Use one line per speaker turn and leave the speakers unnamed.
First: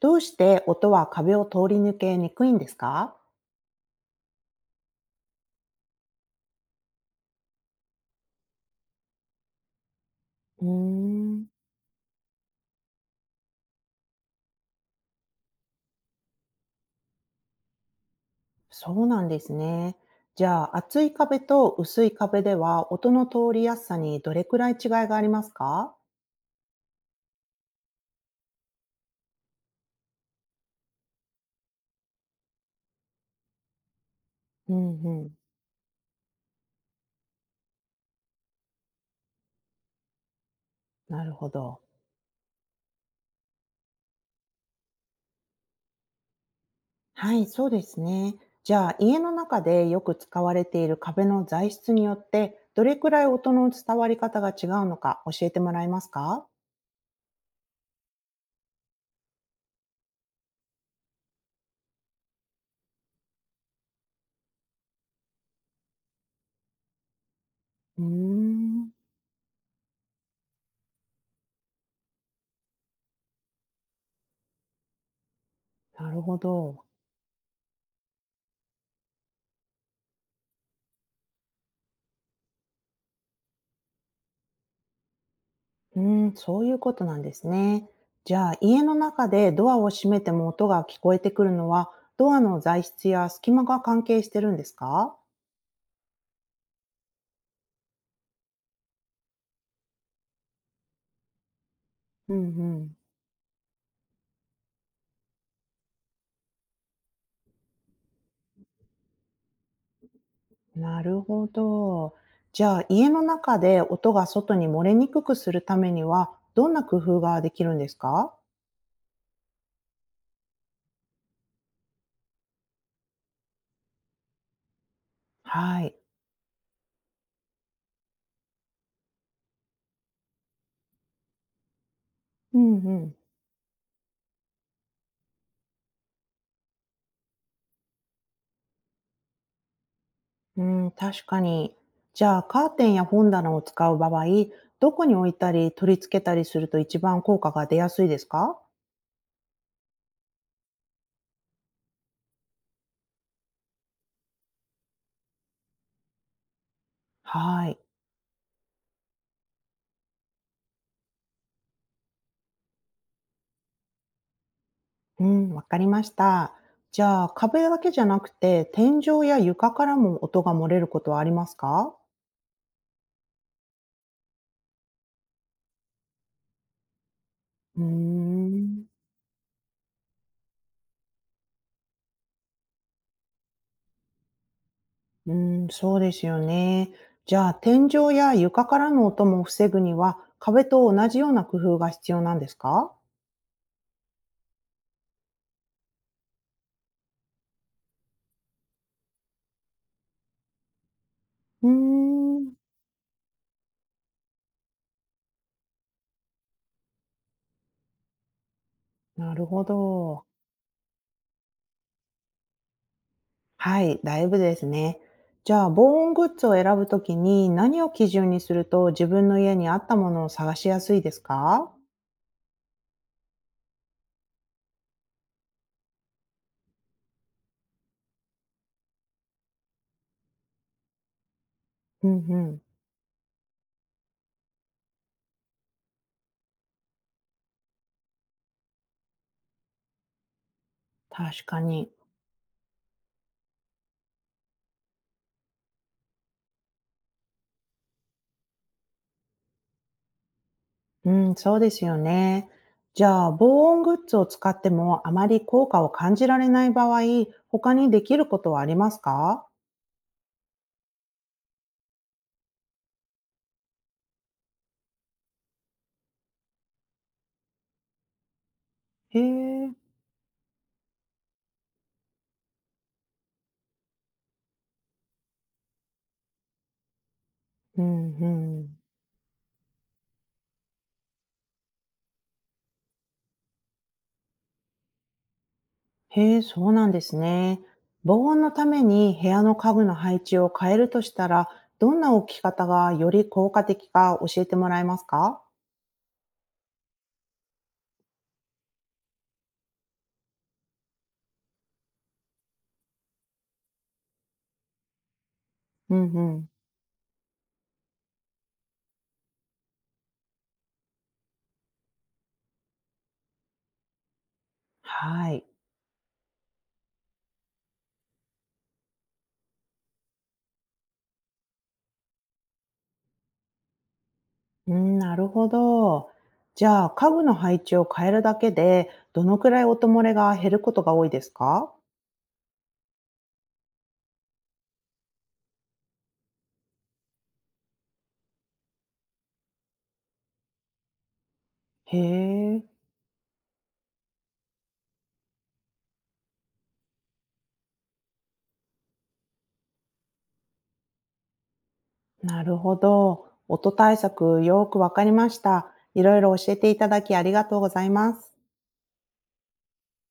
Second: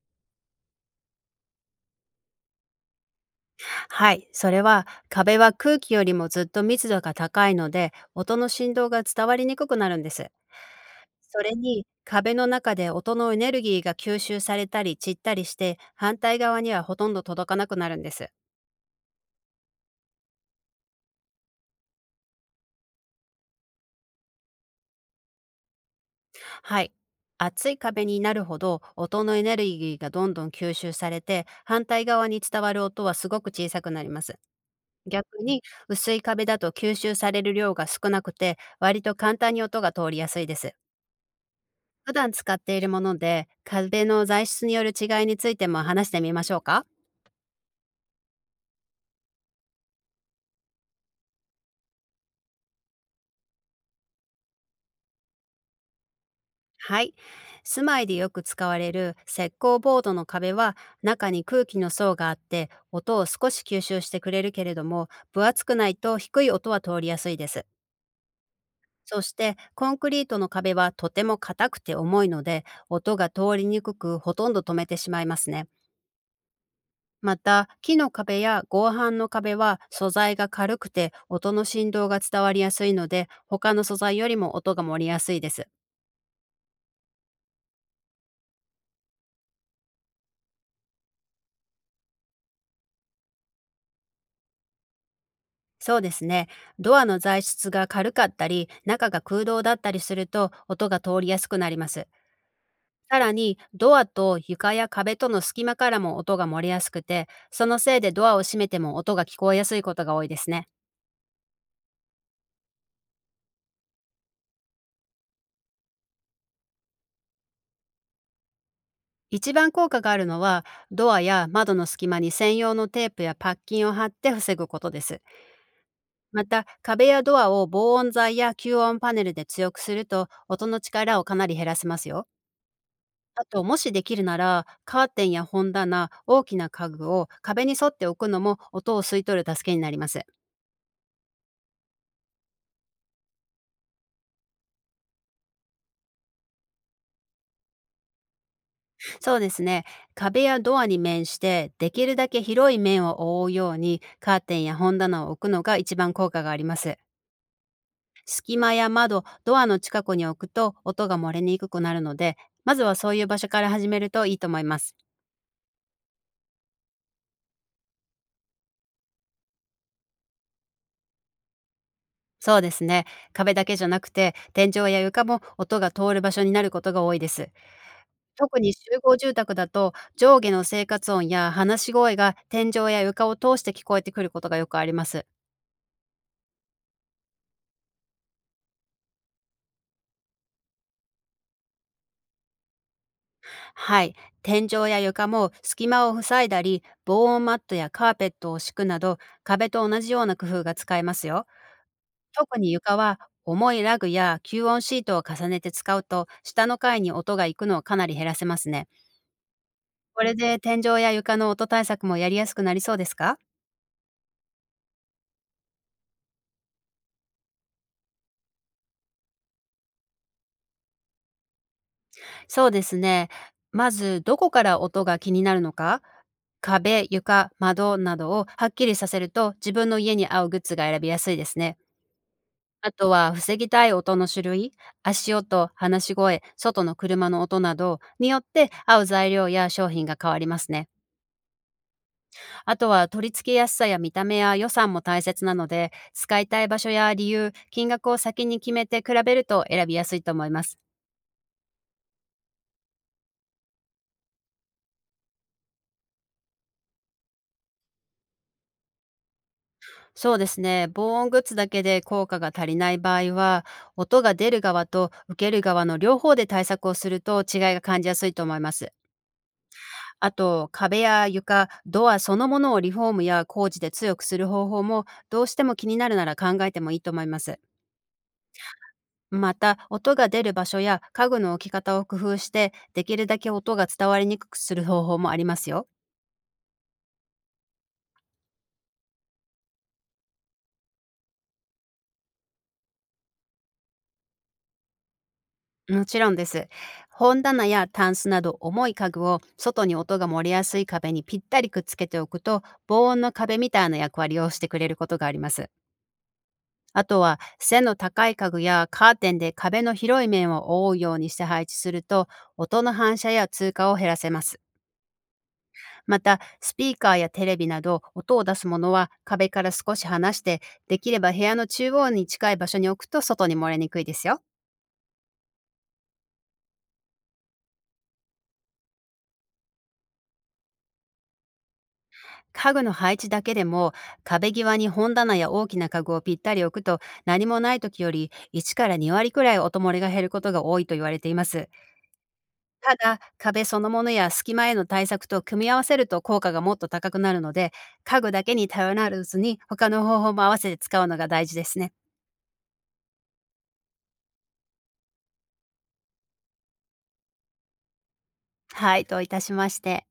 どうして音は壁を通り抜けにくいんですか？
はい、それは壁は空気よりもずっと密度が高いので音の振動が伝わりにくくなるんです。
うー
そ
ん、
れに壁の中で音のエネルギーが吸収されたり散ったりして反対側にはほとんど届かなくなるんです。
そうなんですね。じゃあ、厚い壁と薄い壁では音の通りやすさにどれくらい違いがありますか？
はい。厚い壁になるほど音のエネルギーがどんどん吸収されて反対側に伝わる音はすごく小さくなります。
うんう
逆
ん。
に薄い壁だと吸収される量が少なくて割と簡単に音が通りやすいです。
なるほど。
普段使っているもので、壁の材質による違いについても話してみましょうか。
はい、そうですね。じゃあ、家の中でよく使われている壁の材質によって、どれくらい音の伝わり方が違うのか教えてもらえますか？
はい。住まいでよく使われる石膏ボードの壁は、中に空気の層があって音を少し吸収してくれるけれども、分厚くないと低い音は通りやすいです。
うーん。
そしてコンクリートの壁はとても硬くて重いので、音が通りにくくほとんど止めてしまいますね。
なるほど。
また、木の壁や合板の壁は素材が軽くて音の振動が伝わりやすいので、他の素材よりも音が漏れやすいです。
うーん、そういうことなんですね。じゃあ、家の中でドアを閉めても音が聞こえてくるのは、ドアの材質や隙間が関係してるんですか？
そうですね。ドアの材質が軽かったり、中が空洞だったりすると、音が通りやすくなります。
うんうん。
さらに、ドアと床や壁との隙間からも音が漏れやすくて、そのせいでドアを閉めても音が聞こえやすいことが多いですね。
なるほど。じゃあ、家の中で音が外に漏れにくくするためには、どんな工夫ができるんですか？
一番効果があるのは、ドアや窓の隙間に専用のテープやパッキンを貼って防ぐことです。
はい。
また、壁やドアを防音材や吸音パネルで強くすると、音の力をかなり減らせますよ。
うんうん。
あと、もしできるなら、カーテンや本棚、大きな家具を壁に沿って置くのも音を吸い取る助けになります。
うん、確かに。じゃあ、カーテンや本棚を使う場合、どこに置いたり取り付けたりすると一番効果が出やすいですか？
そうですね。壁やドアに面して、できるだけ広い面を覆うように、カーテンや本棚を置くのが一番効果があります。
はい。
隙間や窓、ドアの近くに置くと音が漏れにくくなるので、まずはそういう場所から始めるといいと思います。
うん、わかりました。じゃあ、壁だけじゃなくて、天井や床からも音が漏れることはありますか？
そうですね。壁だけじゃなくて、天井や床も音が通る場所になることが多いです。
うー
特に
ん、
集合住宅だと、上下の生活音や話し声が天井や床を通して聞こえてくることがよくあります。
うん、そうですよね。じゃあ、天井や床からの音も防ぐには、壁と同じような工夫が必要なんですか？
はい。天井や床も隙間を塞いだり、防音マットやカーペットを敷くなど、壁と同じような工夫が使えますよ。
うーん、
特に床は、重いラグや吸音シートを重ねて使うと、下の階に音が行くのをかなり減らせますね。
なるほ
こ
ど。
れで天井や床の音対策もやりやすくなりそうですか？
はい、だいぶですね。じゃあ、防音グッズを選ぶときに何を基準にすると自分の家に合ったものを探しやすいですか？
そうですね。まず、どこから音が気になるのか、壁、床、窓などをはっきりさせると、自分の家に合うグッズが選びやすいですね。
うんうん、
あとは防ぎたい音の種類、足音、話し声、外の車の音などによって、合う材料や商品が変わりますね。
確かに。
あとは取り付けやすさや見た目や予算も大切なので、使いたい場所や理由、金額を先に決めて比べると選びやすいと思います。
うん、そうですよね。じゃあ、防音グッズを使ってもあまり効果を感じられない場合、他にできることはありますか？
そうですね。防音グッズだけで効果が足りない場合は、音が出る側と受ける側の両方で対策をすると、違いが感じやすいと思います。
へえ、
あと、壁や床、ドアそのものをリフォームや工事で強くする方法も、どうしても気になるなら考えてもいいと思います。
うんうん。
また、音が出る場所や家具の置き方を工夫して、できるだけ音が伝わりにくくする方法もありますよ。
へえ、そうなんですね。防音のために部屋の家具の配置を変えるとしたら、どんな置き方がより効果的か教えてもらえますか？
もちろんです。本棚やタンスなど重い家具を、外に音が漏れやすい壁にぴったりくっつけておくと、防音の壁みたいな役割をしてくれることがあります。
うんうん。
あとは背の高い家具やカーテンで壁の広い面を覆うようにして配置すると、音の反射や通過を減らせます。
はい。
またスピーカーやテレビなど音を出すものは、壁から少し離して、できれば部屋の中央に近い場所に置くと、外に漏れにくいですよ。
うん、なるほど。じゃあ、家具の配置を変えるだけで、どのくらい音漏れが減ることが多いですか？
家具の配置だけでも、壁際に本棚や大きな家具をぴったり置くと、何もない時より1から2割くらい音漏れが減ることが多いと言われています。
へえ、
ただ壁そのものや隙間への対策と組み合わせると効果がもっと高くなるので、家具だけに頼らずに他の方法も合わせて使うのが大事ですね。
なるほど。音対策よくわかりました。いろいろ教えていただきありがとうございます。
はい、といたしまして。